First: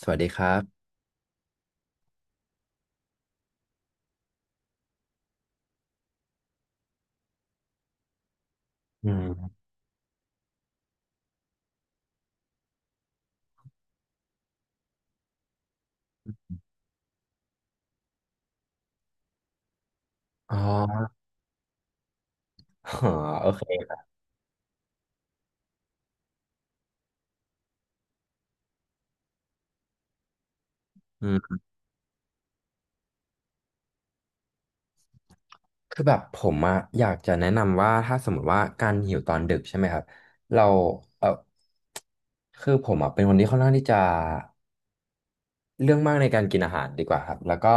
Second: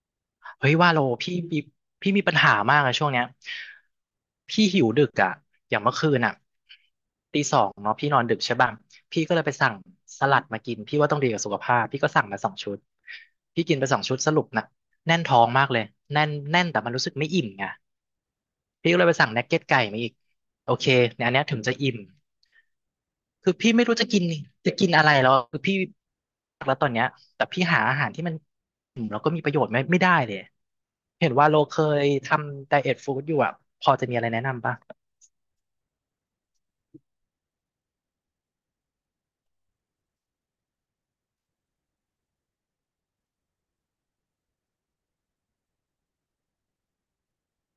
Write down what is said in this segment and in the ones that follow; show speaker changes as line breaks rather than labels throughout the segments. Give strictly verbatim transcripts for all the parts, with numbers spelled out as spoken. สวัสดีครั
เฮ้ย
บ
ว่าโลพี่มีพี่มีปัญหามากอะช่วงเนี้ยพี่หิวดึกอะอย่างเมื่อคืนอะตีสองเนาะพี่นอนดึกใช่ป่ะ
อื
พี่ก็เลยไป
ม
สั่งสลัดมากินพี่ว่าต้องดีกับสุขภาพพี่ก็สั่งมาสองชุดพี่กินไปสองชุดสรุปนะแน่นท้องมากเลยแน่นแน่นแต่มันรู้สึกไม่อิ่มไงพี่ก็เลยไปสั่งนักเก็ตไก่มาอีก
อ๋อ
โอเคเนี่ ยอันเนี้ยถึงจะอิ่ม
อ๋อโอ
คือ
เค
พี่ไม่รู้จะกินจะกินอะไรแล้วคือพี่แล้วตอนเนี้ยแต่พี่หาอาหารที่มันอืมแล้วก็มีประโยชน์ไม่ไม่ได้เลย
อื
เห็นว่าโล
ม
เคยทำไดเอทฟู้ดอยู่อ่ะพอจะมีอะไรแนะนำป่ะ
คือแบบผมอะอยากจะแนะนำว่าถ้าสมมติว่าการหิวตอนดึกใช่ไหมครับ เรา เออคือผมอะเป็นคนที่ค่อนข้างที่จะ เรื่องมากในการกินอาหารดีกว่าครับแล้วก็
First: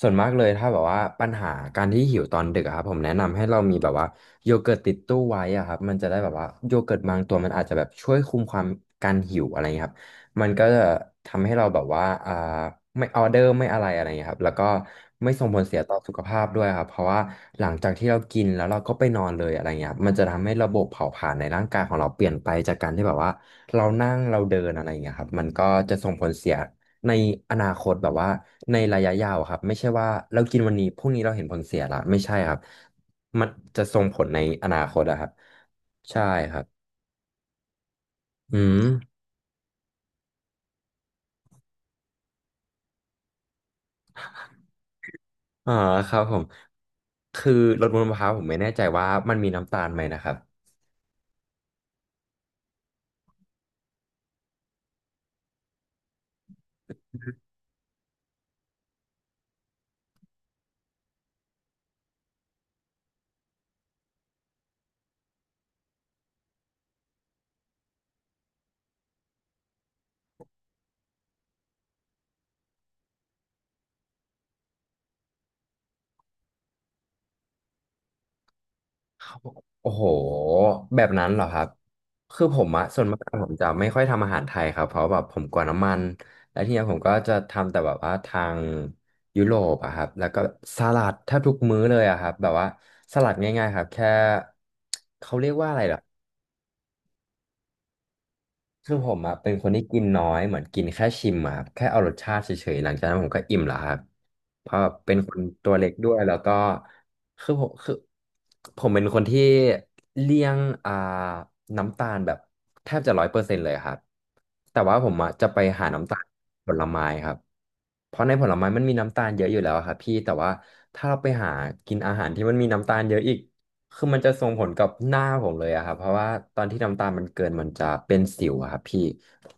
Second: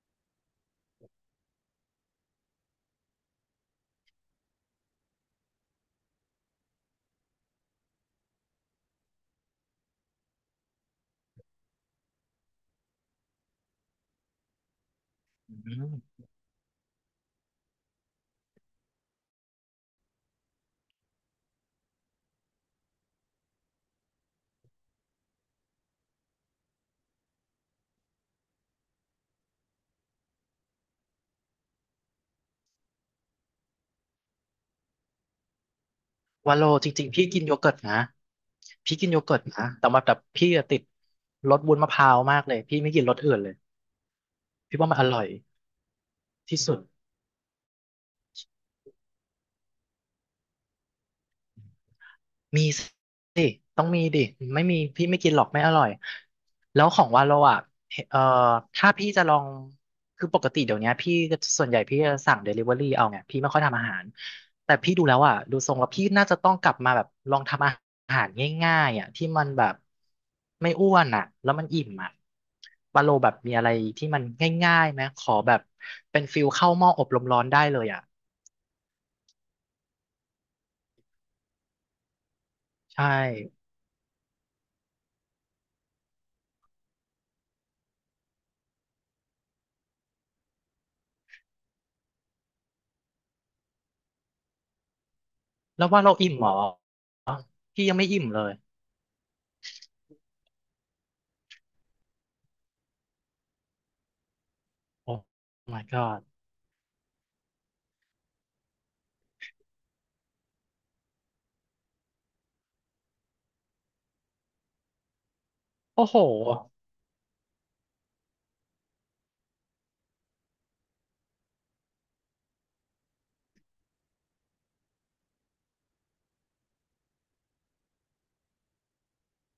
ส่วนมากเลยถ้าแบบว่าปัญหาการที่หิวตอนดึกอะครับผมแนะนำให้เรามีแบบว่าโยเกิร์ตติดตู้ไว้อะครับมันจะได้แบบว่าโยเกิร์ตบางตัวมันอาจจะแบบช่วยคุมความการหิวอะไรเงี้ยครับมันก็จะทำให้เราแบบว่าอ่าไม่ออเดอร์ไม่อะไรอะไรเงี้ยครับแล้วก็ไม่ส่ง
อื
ผลเสียต่อสุข
ม
ภาพด้วยครับเพราะว่าหลังจากที่เรากินแล้วเราก็ไปนอนเลยอะไรเงี้ยครับมันจะทำให้ระบบเผาผลาญในร่างกายของเราเปลี่ยนไปจากการที่แบบว่าเรานั่งเราเดินอะไรเงี้ยครับมันก็จะส่งผลเสีย ในอนาคตแบบว่าในระยะยาวอะครับไม่ใช่ว่าเรากินวันนี้พรุ่งนี้เราเห็นผลเสียละไม่ใช่ครับมันจะส่งผลในอนาคตอะครับใช่ค
ว่า
รั
โล
บ
จริงๆพี่กินโยเกิร์ตนะ
อืม
พี่กินโยเกิร์ตนะแต่ว่าแต่พี่อะติดรสวุ้นมะพร้าวมากเลยพี่ไม่กินรสอื่นเลยพี่ว่ามันอร่อย
อ่าครับผม
ที่สุด
คือรสบนมะพร้าวผมไม่แน่ใจว่ามันมีน้ำตาลไหมนะครับ
มีสิต้องมีดิไม่มีพี่ไม่กินหรอกไม่อร่อยแล้วของวาโลอ่ะเอ่อถ้าพี่จะลองคือปกติเดี๋ยวเนี้ยพี่ก็ส่วนใหญ่พี่จะสั่งเดลิเวอรี่เอาไงพี่ไม่ค่อยทำอาหารแต่พี่ดูแล้วอ่ะดูทรงแล้วพี่น่าจะต้องกลับมาแบบลองทำอาหารง่ายๆอ่ะที่มันแบบไม่อ้วนอ่ะแล้วมันอิ่มอ่ะวาโลแบบมีอะไรที่มันง่ายๆไหมขอแบบเป็นฟิลเข้าหม้ออบลมร้อนได้เลยอ่ะ
โอ้โหแบบนั้นเหรอครับคือผมอะส่ว
ใช่
นมากผมจะไม่ค่อยทำอาหารไทยครับเพราะแบบผมกลัวน้ำมันแล้วทีเนี้ยผมก็จะทำแต่แบบว่าทางยุโรปอะครับแล้วก็สลัดแทบทุกมื้อเลยอะครับแบบว่าสลัดง่ายๆครับแค่เขาเรียกว่าอะไร
แล้ว
เหรอ
ว่าเราอิ่มเหรอพี่ยังไม่อิ่มเลย
คือผมอะเป็นคนที่กินน้อยเหมือนกินแค่ชิมอะครับแค่เอารสชาติเฉยๆหลังจากนั้นผมก็อิ่มแล้วครับเพราะเป็
โอ้
นคนตัว
my
เล็กด้วย
god
แล้วก็คือผมคือผมเป็นคนที่เลี่ยงอ่าน้ำตาลแบบแทบจะร้อยเปอร์เซ็นต์เลยครับแต่ว่าผมอะจะไปหา
โอ้
น้ำ
โห
ตาลผลไม้ครับเพราะในผลไม้มันมีน้ำตาลเยอะอยู่แล้วอะครับพี่แต่ว่าถ้าเราไปหากินอาหารที่มันมีน้ำตาลเยอะอีก คือมันจะส่งผลกับหน้าผมเลยอะครับเพราะว่าตอนที่น้ำตาลมันเกินมันจะเป็นสิวอะครับพี่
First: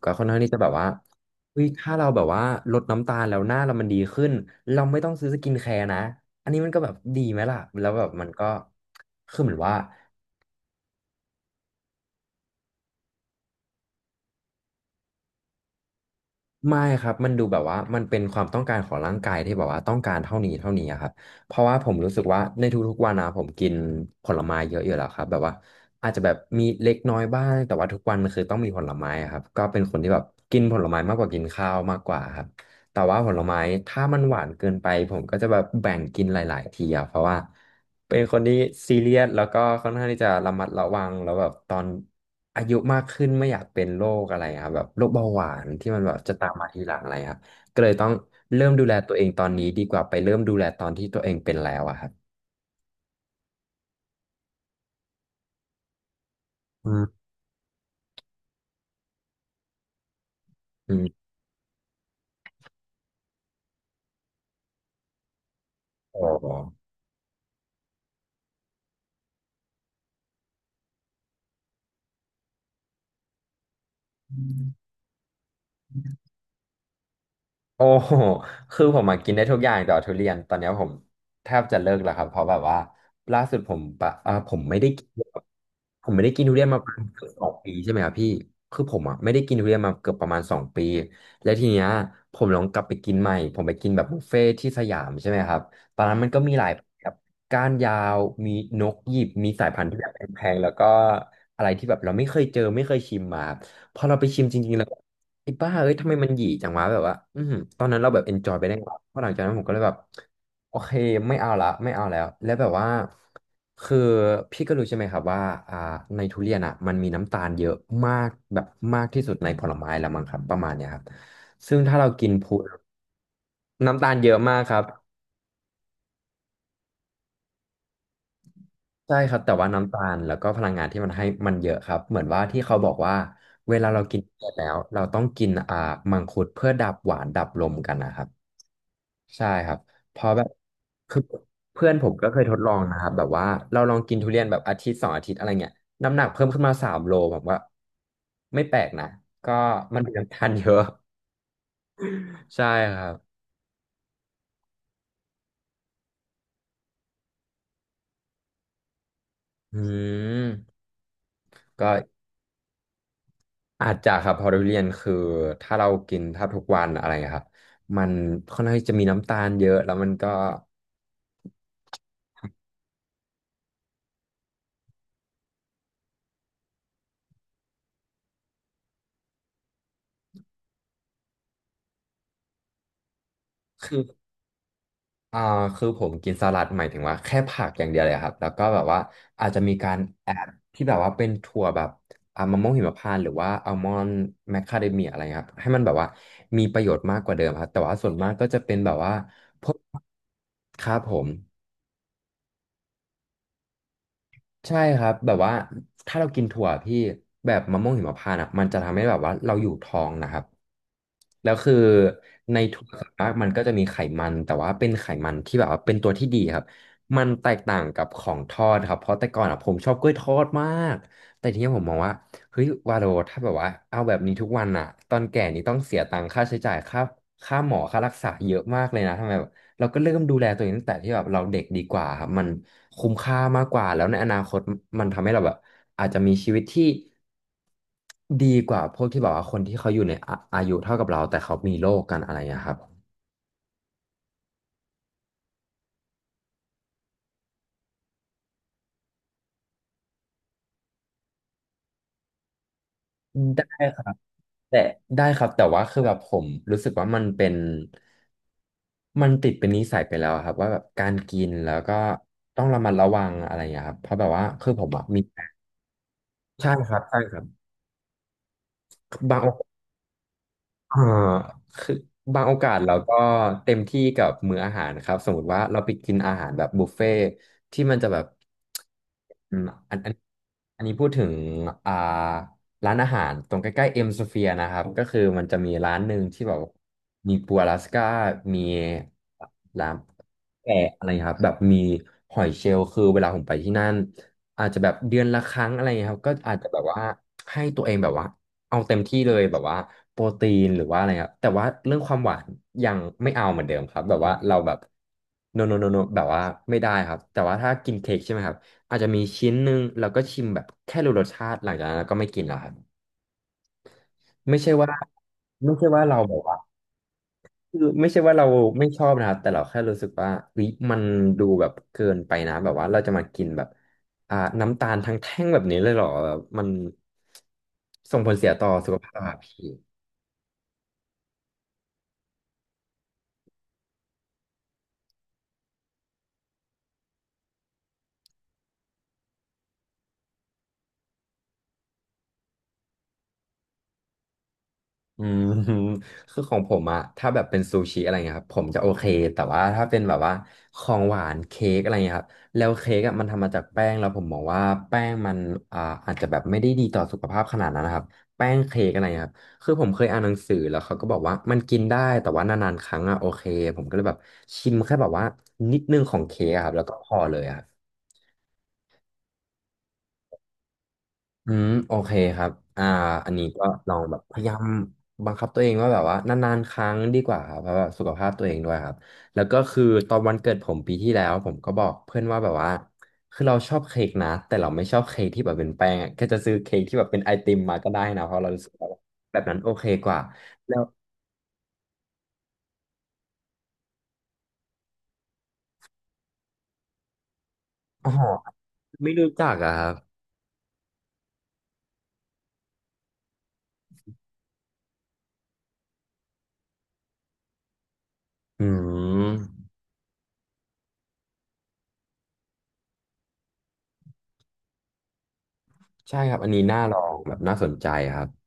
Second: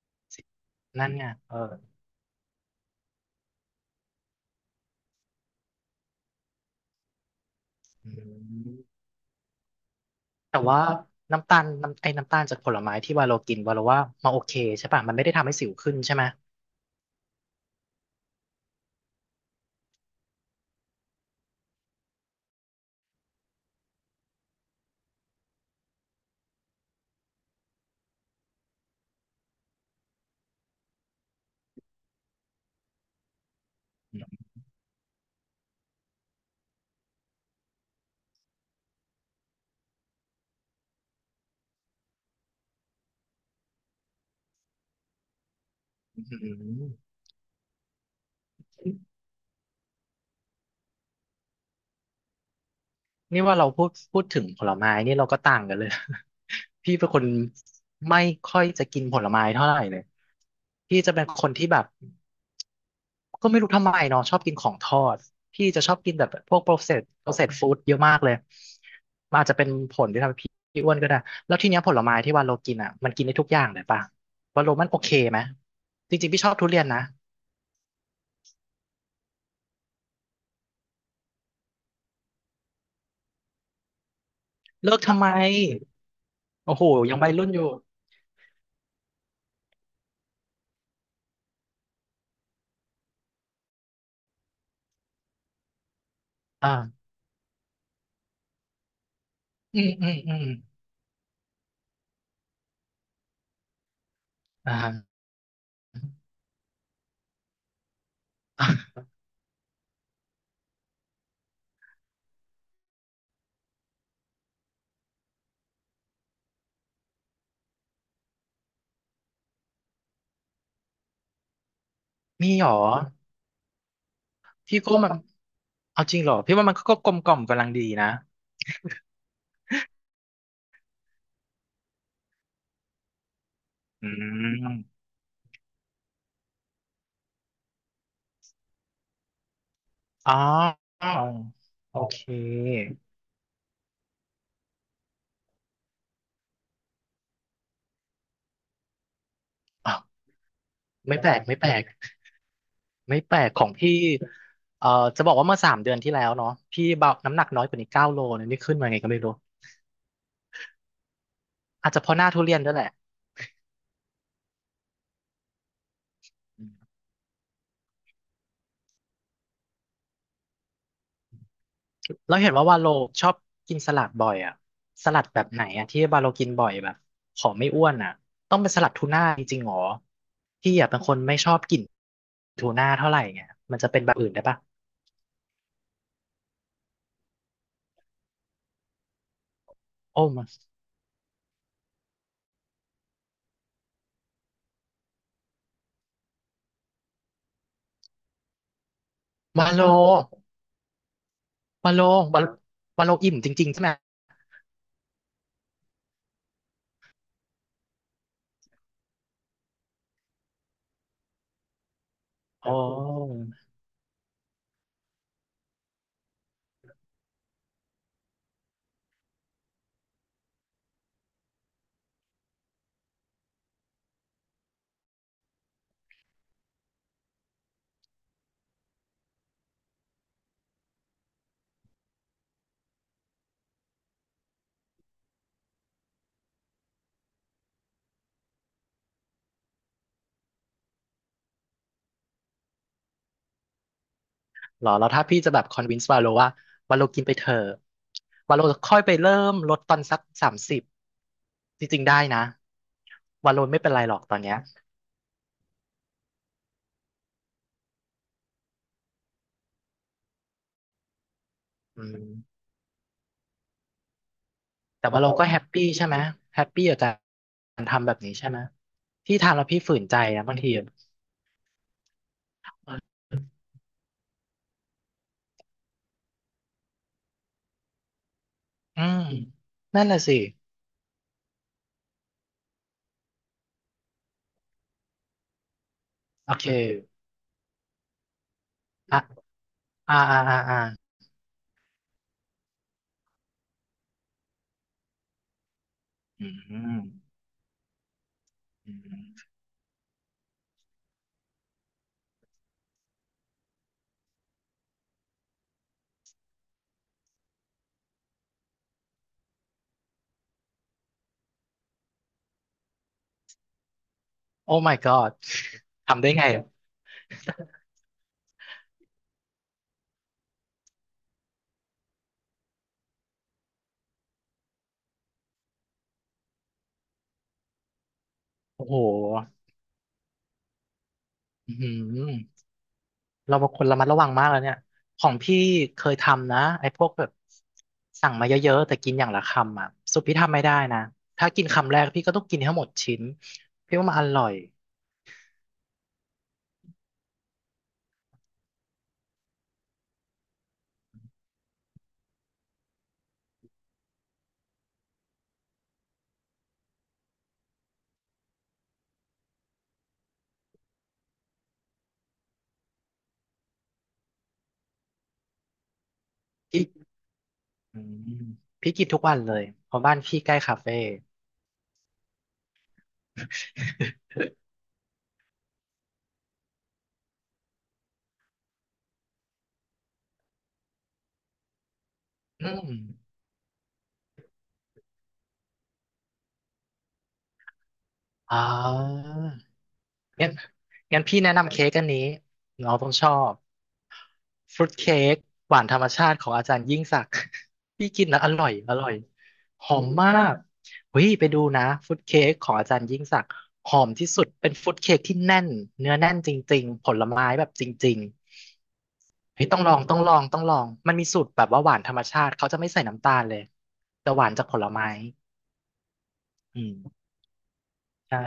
ก็ค่อนข้างที่จะแบบว่า
นั่นไงเออ
เฮ้ยถ้าเราแบบว่าลดน้ำตาลแล้วหน้าเรามันดีขึ้นเราไม่ต้องซื้อสกินแคร์นะอันนี้มันก็แบบดีไหมล่ะแล้วแบบ
อื
มันก็
ม
คือเหมือนว่า
แต่ว่าน้ำตาลน้ำไอ้น้ำตาลจากผลไม้ที่วาโลกินวาโลว่ามาโอเคใช่ป่ะมันไม่ได้ทำให้สิวขึ้นใช่ไหม
ไม่ครับมันดูแบบว่ามันเป็นความต้องการของร่างกายที่แบบว่าต้องการเท่านี้เท่านี้อะครับเพราะว่าผมรู้สึกว่าในทุกๆวันนะผมกินผลไม้เยอะอยู่แล้วครับแบบว่าอาจจะแบบมีเล็กน้อยบ้างแต่ว่าทุกวันมันคือต้องมีผลไม้อะครับก็เป็นคนที่แบบกินผลไม้มากกว่ากินข้าวมากกว่าครับแต่ว่าผลไม้ถ้ามั
อื
นห
ม
วานเกินไปผมก็จะแบบแบ่งกินหลายๆทีอะเพราะว่า เป็นคนที่ซีเรียสแล้วก็ค่อนข้างที่จะระมัดระวังแล้วแบบตอนอายุมากขึ้นไม่อยากเป็นโรคอะไรครับแบบโรคเบาหวานที่มันแบบ
อื
จะตามมาทีห
ม
ลังอะไรครับก็เลยต้องเริ่มดูแลตัวเองตอนนี้ดีกว่าไปเริ่มดูแลตอนที่ตัวเองเป็นแล้วอะครับ
นี่ว่าเราพูดพูดถึงผลไม้นี่เราก็ต่างกันเลย
อื
พี่
ม
เป็นคนไม่ค่อยจะกินผลไม้เท่าไหร่เลย
อื
พี่จะเป็น
ม
คนที่แบบ ก็ไม่รู้ทำไมเนาะชอบกินของทอดพี่จะชอบกินแบ
อ๋อ
บพวก processed processed food เยอะมากเลยมันอาจจะเป็นผลที่ทำให้พี่อ้วนก็ได้แล้วทีเนี้ยผลไม้ที่วาโลกินอ่ะมันกินได้ทุกอย่างเลยป่ะวาโลมันโอเคไหมจริงๆพี่ชอบทุเรียนนะ
โอ้ โหคือผมมากินได้ทุกอย่างแต่ว่าทุเรียนตอนเนี้ยผมแทบจะเลิกแล้วครับเพราะแบบว่าล่าสุดผมปะอ่าผมไม่ได้
เลิก
กิน
ทำไม
ผมไม่ได้กินทุเรียน
โอ้
มา
โห
ประมาณ
ยัง
เกือ
วั
บ
ย
ส
รุ่
อ
น
ง
อยู่
ปีใช่ไหมครับพี่คือผมอ่ะไม่ได้กินทุเรียนมาเกือบประมาณสองปีแล้วทีเนี้ยผมลองกลับไปกินใหม่ผมไปกินแบบบุฟเฟ่ที่สยามใช่ไหมครับตอนนั้นมันก็มีหลายแบ
อ่า
บก้านยาวมีนกหยิบมีสาย
อื
พัน
ม
ธุ์ที่แบ
อื
บ
ม
แ
อื
พ
ม
งๆแล้วก็อะไรที่แบบเราไม่เคยเจอไม่เคยชิมมาพอเราไปชิมจริงๆแล้ว
อ่า
ไอ้บ้าเอ้ยทำไมมันหยีจังวะแบบว่าอือหือตอนนั้นเราแบบเอนจอยไปได้ก่อนเพราะหลังจากนั้นผมก็เลยแบบโอเคไม่เอาละไม่เอาแล้ว แล้วแบบว่าคือพี่ก็รู้ใช่ไหมครับว่าอ่าในทุเรียนอ่ะมันมีน้ำตาลเยอะมากแบบมากที่สุดในผลไม้ละมั้งครับประมาณเนี้ยครับซึ่งถ้าเรากิน
มี
พู
หรอ
น้ำตาลเยอะมากค
พี่
รับ
ก็มันเอาจริงเหรอพี่ว่ามันก็กลมกล่อมกำลังดีนะ
ใช่ครับแต่ว่าน้ำตาลแล้วก็พลังงานที่มันให้มันเยอะครับเหมือนว่าที่เขาบอกว่าเวลาเรา
อื
กินเส็ดแล้วเรา
ม
ต้องกินอ่ามังคุดเพื่อดับหวานดับลมกันนะครับ ใช่ครับเพราะ
อ๋อ
แบบคือเพื่อน
โอ
ผม
เค
ก็เคยทดลองนะครับแบบว่าเราลองกินทุเรียนแบบอาทิตย์สองอาทิตย์อะไรเงี้ยน้ำหนักเพิ่มขึ้นมาสามโลผมว่าไม่แปลกนะก็มันเป็นน้ำตาลเยอะ
ไม่แปลกไม่แปลก
ใช่ครั
ไม่แป
บ
ลกของพี่เอ่อจะบอกว่าเมื่อสามเดือนที่แล้วเนาะพี่เบาน้ำหนักน้อยกว่านี้เก้าโลเนี่ยนี่ขึ้นมาไงก็ไม่รู้
อืม
อา
ก็
จจะเพราะหน้าทุเรียนด้วยแหละ
อาจจะครับเพอทุเรียนคือถ้าเรากินแทบทุกวันอะไรครับมันค่อนข้างที่จะมีน้ำตาลเยอะแล้วมันก็
เราเห็นว่าวาโลชอบกินสลัดบ่อยอะสลัดแบบไหนอะที่วาโลกินบ่อยแบบขอไม่อ้วนอะต้องเป็นสลัดทูน่าจริงๆหรอพี่อะเป็นคนไม่ชอบกินทูน่าเท่าไหร่ไงมันจะ
คื
เป็
อ
นแบบอื่นได้ปะ
อ่าคือผมกินสลัดหมายถึงว่าแค่ผักอย่างเดียวเลยครับแล้วก็แบบว่าอาจจะมีการ
โอ้
แอ
มา
ดที่แบบว่าเป็นถั่วแบบอ่ามะม่วงหิมพานต์หรือว่าอัลมอนด์แมคคาเดเมียอะไรครับให้มันแบบว่ามีประโยชน์มากกว่าเดิมครับแต่ว่าส่วนมากก็จะเป็นแบบว่าพ
วา
วก
โล
ครับผม
วาโลวาโลวาโลอิ่มจริงๆใช่ไหม
ใช่ครับแบบว่าถ้าเรากินถั่วพี่แบบมะม่วงหิมพานต์อ่ะมันจะทำให้แบบว่าเราอยู่ท้องนะครับแล้วคือใน
อ๋
ถั่วส่วนมาก
อ
มันก็จะมีไขมันแต่ว่าเป็นไขมันที่แบบว่าเป็นตัวที่ดีครับมันแตกต่างกับของทอดครับเพราะแต่ก่อนอ่ะผมชอบกล้วยทอดมากแต่ทีนี้ผมมองว่าเฮ้ยวาโรถ้าแบบว่าเอาแบบนี้ทุกวันอ่ะตอนแก่นี่ต้องเสียตังค่าใช้จ่ายค่าค่าหมอค่ารักษาเยอะมากเลยนะทำไม เราก็เริ่มดูแลตัวเองตั้งแต่ที่แบบเราเด็กดีกว่าครับมันคุ้มค่ามากกว่าแล้วในอนาคตมันทำให้เราแบบอาจจะมีชีวิตที่ดีกว่าพวกที่แบบว่าคนที่เขาอยู่ในอาอายุเท่ากับเราแต่เขามีโรคกันอะไรอย่างเงี้ยครับ
หรอแล้วถ้าพี่จะแบบคอนวินส์วาโลว่าวาโลกินไปเถอะวาโลค่อยไปเริ่มลดตอนสักสามสิบจริงๆได้นะวาโล
ได้
ไม่เป็น
ค
ไร
รั
หร
บ
อกตอนเนี้ย
แต่ได้ครับแต่ว่าคือแบบผมรู้สึกว่ามันเป็นมันติดเป็นนิสัยไปแล้วอะครับว่าแบบการกินแล้วก็
อื
ต้
ม
องระมัดระวังอะไรอย่างเงี้ยครับเพราะแบบว่าคือผมอะ
แต่วา
มี
เราก็แฮปปี้ใช่ไหมแฮป
ใช่
ปี้
ค
กั
รั
บ
บ
กา
ใช่ครับ
รทำแบบนี้ใช่ไหมพี่
บาง
ทำแล้วพี่ฝืนใจนะบางทีอะ
อ่าคือบางโอกาสเราก็เต็มที่กับมื้ออาหารนะครับสมมติว่าเราไปกินอาหารแบบบุฟเฟ่ที่มันจะแบบ
อืม
อืมอัน
นั่น
อั
แห
น
ละสิ
อันนี้พูดถึงอ่าร้านอาหารตรงใกล้ๆเอ็มสเฟียนะครับก็คือมันจะมีร้านหนึ่งที่
โอ
แบบ
เค
มีปูอลาสก้ามี
อ่ะ
ร้าน
อ่าอ่าอ่า
แกะอะไร
อ่า
ครับแบบมีหอยเชลล์คือเวลาผมไปที่นั่นอาจจะแบบเดือนละครั้งอะไรเงี้ยครับก็
อื
อาจจะแบบ
ม
ว่าให้ตัวเองแบบว่าเอา
อื
เต็มที่เลย
ม
แบบว่าโปรตีนหรือว่าอะไรครับแต่ว่าเรื่องความหวานยังไม่เอาเหมือนเดิมครับแบบว่าเราแบบโนโนโนโนแบบว่าไม่ได้ครับแต่ว่าถ้ากินเค้กใช่ไหมครับอาจจะมีชิ้นหนึ่งแล้วก็ชิมแบบแค่รู้รสชาติหลังจากนั้นก็ไม่กินแล้วครับไม่ใช่
โอ้
ว่า
my god
ไม่ใช่ว่าเรา
ทำได้
แบบ
ไง
ว่า
อะ
คือไม่ใช่ว่าเราไม่ชอบนะครับแต่เราแค่รู้สึกว่าเฮ้ยมันดูแบบเกินไปนะแบบว่าเราจะมากินแบบอ่าน้ำตาลทั้งแท่งแบบนี้เลยเหรอแบบมันส่งผลเสียต่อ
โอ้
สุ
โห
ขภาพอะพี่
อืม เราเป็นคนระมัดระวังมากแล้วเนี่ยของพี่เคยทำนะไอ้พวกแบบสั่งมาเยอะๆแต่กินอย่างละคำอ่ะสุดพี่ทำไม่ได้นะถ้ากินคำแรกพี่ก็ต้องกินให้หมดชิ้นพี่ว่ามันอร่อย
อืม คือของผมอะถ้าแบบเป็นซูชิอะไรเงี้ยครับผมจะโอเคแต่ว่าถ้าเป็นแบบว่าของหวานเค้กอะไรเงี้ยครับแล้วเค้กอะมันทำมาจากแป้งแล้วผมมองว่าแป้งมันอ่าอาจจะแบบไม่ได้ดีต่อสุขภาพขนาดนั้นนะครับแป้งเค้กอะไรเงี้ยครับคือผมเคยอ่านหนังสือแล้วเขาก็บอกว่ามันกินได้แต่ว่านานๆครั้งอะโอเคผมก็เลยแบบชิมแค่แบบว่านิดนึงของเค้กอะครับแล้
พี่
วก็พอเลยอะ
อืมพี่กินทุกวันเลยเพราะบ้านพี่ใกล้คาเฟ่
อืมโอเคครับอ่าอันนี้ก็ลองแบบพยายาม บังคับตัวเองว่าแบบว่านานๆครั้งดีกว่าครับเพราะว่าสุขภาพตัวเองด้วยครับแล้วก็คือตอนวันเกิดผมปีที่แล้วผมก็บอกเพื่อนว่าแบบ
อื
ว่า
ม
คือเราชอบเค้กนะแต่เราไม่ชอบเค้กที่แบบเป็นแป้งอะแจะซื้อเค้กที่แบบเป็นไอติมมาก็ได้นะเพราะเรา
อ๋
รู้สึกว่า
อ
แบบนั้นโอเคกว่า
งั้น
แล้ว
งั้นพี่แนะนำเค้กอันนี้น้องต้องชอบฟรุตเค้กหวานธรรมชาติของอาจารย์ยิ่งศักดิ์ พี่
อ๋อ
กินแล้วอร่อยอร่
ไม่
อย
รู้จักอะค
ห
รับ
อมมากเฮ้ยไปดูนะฟรุตเค้กของอาจารย์ยิ่งศักดิ์หอมที่สุดเป็นฟรุตเค้กที่แน่นเนื้อแน่นจริงๆผลไม้แบบจริง
อื
ๆเฮ้
ม
ยต้องลองต้องลองต้องลองมันมีสูตรแบบว่าหวานธรรมชาติเขาจะไม่ใส่น้ำตาลเลยจะหวานจากผลไม้
ใช่ครับอันนี้น่า
อื
ลอง
ม
แบบน่าสนใจครับ
ใช่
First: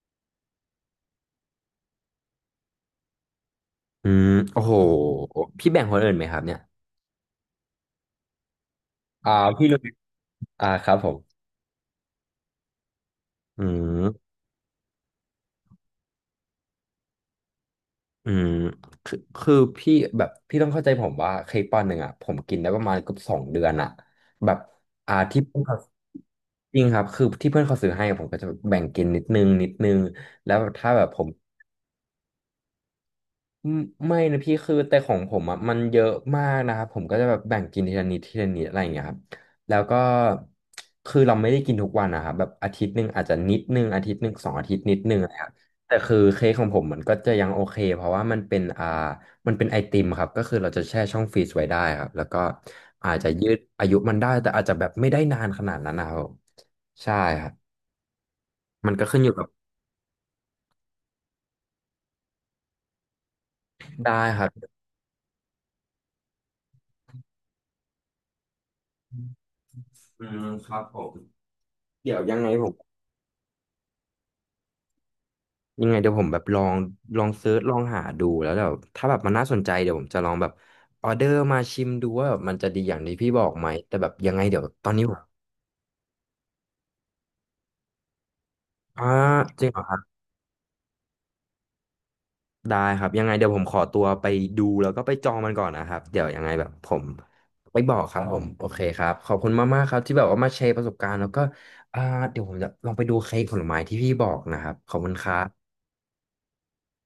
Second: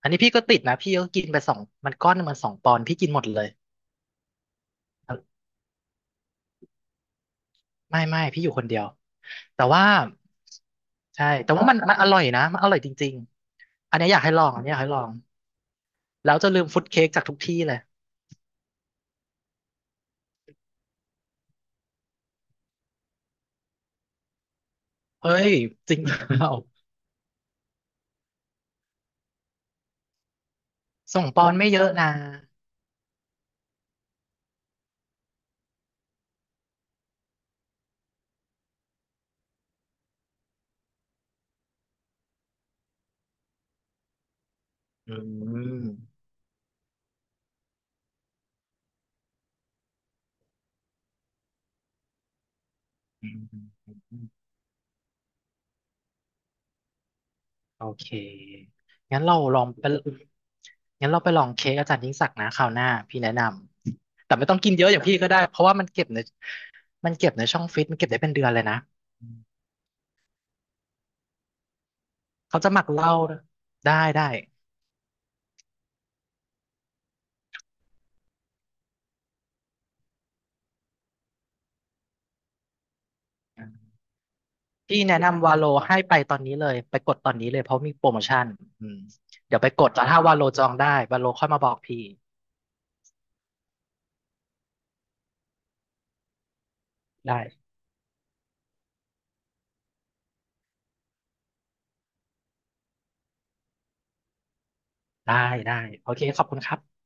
อันนี้พี่ก็ติดนะพี่ก็กินไปสองมันก้อนหนึ่งมันสองปอนด์พี่กินหมดเลย
อืมโอ้โหพี่แบ่งคนอื่นไหมครับเนี่ย
ไม่ไม่พี่อยู่คนเดียว
อ่า
แต่
พี่รู้
ว่า
อ่าครับผม
ใช่แต่ว่ามันมันอร่อยนะมันอร่อยจริง
อื
ๆอันเนี้ยอยาก
ม
ให้ลองอันเนี้ยอยากให้ลองแล้วจะลืมฟุตเค้กจากทุกที่เลย
อืมคือคือพี่แบบพี่ต้องเข้าใจผมว่าเค้กปอนด์หนึ่งอ่ะผมกินได้ประมาณเกือบสองเดือนอ่ะแบบอ่า
เฮ้
ที่
ย
เพื่อนเขา
จริงเปล่า
จริงครับคือที่เพื่อนเขาซื้อให้ผมก็จะแบ่งกินนิดนึงนิดนึงแล้วถ้าแบบผ
ส่ง
ม
ปอนไม่เยอะนะ
ไม่ไม่นะพี่คือแต่ของผมอ่ะมันเยอะมากนะครับผมก็จะแบบแบ่งกินทีละนิดทีละนิดอะไรอย่างเงี้ยครับแล้วก็คือเราไม่ได้กินทุกวันนะครับแบบอาทิตย์หนึ่งอาจจะนิดนึงอาทิตย์หนึ่งสองอาทิตย์นิด
อื
นึงอะไรครับแต่คือ
ม
เค้กของผมมันก็จะยังโอเคเพราะว่ามันเป็นอ่ามันเป็นไอติมครับก็คือเราจะแช่ช่องฟรีซไว้ได้ครับแล้วก็อาจจะ
อืม
ยืดอายุมัน
อืม
ได้แต่อาจจะแบบไม่ได้นานขนาดนั้นนะครับใช่ครับ
โอเค
มันก็ขึ้
งั้
น
น
อยู่
เรา
กับ
ลองไปงั้นเราไปลองเค้กอาจารย์ยิ่งศักดิ์นะคราวหน้าพี่แนะน
ได้
ำแต่
ค
ไม่
รั
ต้อง
บ
กินเยอะอย่างพี่ก็ได้เพราะว่ามันเก็บในมันเก็บในช่องฟรีซมันเก็บได้เป็นเดือนเลยนะ
อืมครับผมเดี๋ยวยังไง
เขา
ผ
จะ
ม
หมักเหล้าได้ได้
ยังไงเดี๋ยวผมแบบลองลองเซิร์ชลองหาดูแล้วแบบถ้าแบบมันน่าสนใจเดี๋ยวผมจะลองแบบออเดอร์มาชิมดูว่าแบบมันจะดีอย่างที่พี่บอกไหมแต่แบบยังไงเดี๋ยวตอน
พี่
นี้ผ
แนะ
ม
นำวาโลให้ไปตอนนี้เลยไปกดตอนนี้เลยเพราะมีโปรโมชั่นอืม
อ่า
เดี๋ยว
จริ
ไป
งเหร
ก
อ
ด
ครับ
แต่ถ้าวาโลจองได้วาโลค่อยมาบอกพี่
ได้ครับยังไงเดี๋ยวผมขอตัวไปดูแล้วก็ไปจองมันก่อนนะครับเดี๋ยวยังไงแบบผม
ได้
ไปบอกครับผมโอเคครับขอบคุณมากๆครับที่แบบว่ามาแชร์ประสบการณ์แล้วก็อ่าเดี๋ยวผมจะลองไปดูเค้กผลไม้ที่พี่บอกนะครับขอบคุณค
ได้
รับ
ได้โอเคขอบคุณครับ